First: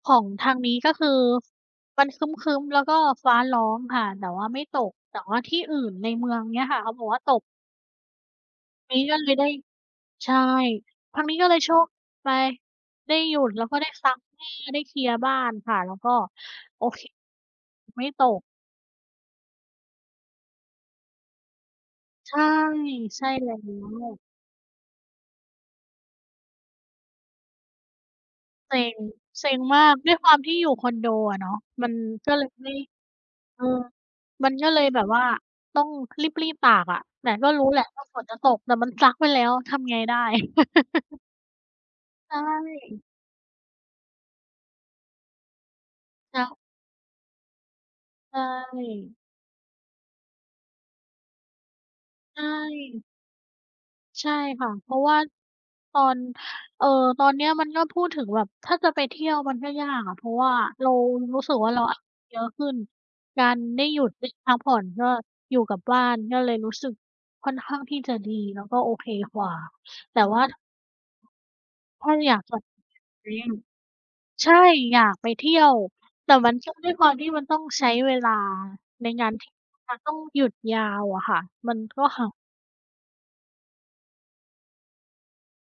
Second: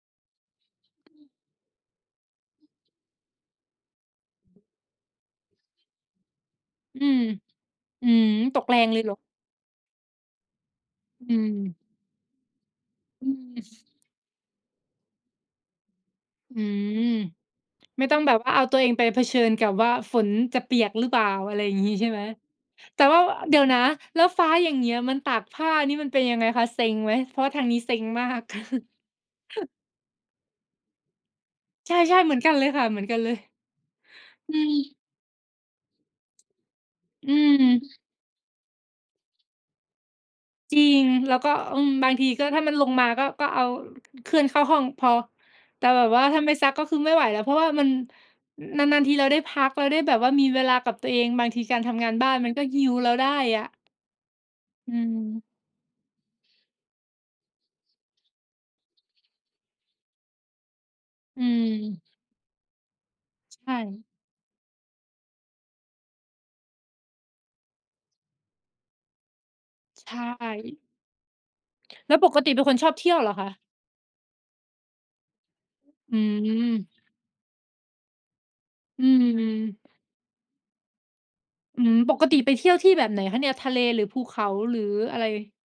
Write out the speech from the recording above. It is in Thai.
ของทางนี้ก็คือมันครึ้ม ๆ แล้วก็ฟ้าร้องค่ะ แต่ว่าไม่ตก แต่ว่าที่อื่นในเมืองเนี่ยค่ะเขาอบือกว่าม ตก อืม ตกแรงมเลี ยเหรกอ? ็เลยได้ ใช่ ครั้งอนืี้ก็เลยโชม ค ไป ได้อืหยุด ม แล้วก็ได้ซักผ้า ได้เคลียร์บ้านค่ะ แล้วก็ อืโอเม ค ไไมม่่ต้อตงแบบก ว่าเอาตัวเองไปเผชิญกับว่าฝนจะเปียกหรือเปล่า อะไรอย่างงี้ ใช่ไหม ใช่ แต่ว่ใา ชว ่แลเด้ี๋ยวนะ ว แล้วฟ้าอย่างเงี้ยมันตากผ้านี่มันเป็นยังไงคะ เซ็งไหม? เพราะว่าทางนี้เซ็งมาก เซ็ง เซ็งมาก ด้วยความที่อยู่คอนโดอะเนาะ มัใชน่ ๆ กเห็มือเลนกยันเลไมย่ ค่ะ เหมือนกันเลย เออ มัอืนก็ม เลยแบบว่าต้องรีบ ๆ ตากอะ แตอ่ืก็ รม ู้แหละว่าฝนจะตก แต่มันซักไปแล้วทำไงได้ จริง แล้วก็ อืม บางที ใชก็ถ้ามันลง่ มา ก็ ก็เอา เคลื่อนเข้าห้องพอ แต่แบบว่าแถล้า้ไว ม่ซัก ก็คือไม่ไหวแล้ว เพราะว่ามัน ใชนาน ๆ ท่ ีเราได้พัก เราได้แบบว่ามีเวลากับตัวเอง บางทีการทำงานบ้าในชมันก็ heal ่ เราได้อะ ใช่ค่ะ เพอืราะว่าม ตอน เออ ตอนเนี้ยมันก็ พูดถึงแบบถ้าจะไปเที่ยวมันก็ยากอะ เพราะว่าเรารูอื้สึกว่าเราอะ ม เยอะขึ้น การใชได้หยุ่ ดได้พักผ่อน ก็อยู่กับบ้าน ก็เลยรู้สึกค่อนข้างที่จะดี แล้วก็โอเคกว่า ใชแต่ว่า...่ ถ้แาล้วปอยากกติจะ เป็นคนชอบเที่ยวเจหรรอิคง ะ? ใช่ อยากไปเที่ยว ฮ อืแต่มันก็ ม ด้วยความที่มันต้องใช้เวลาอืในการที่ จม ะต้องหยุดยาวอะค่ะ มัอนืม ก็ ปกติไปเที่ยวที่แบบไหนคะเนี่ย ทะเล หรือภูเขา หรืออะไร?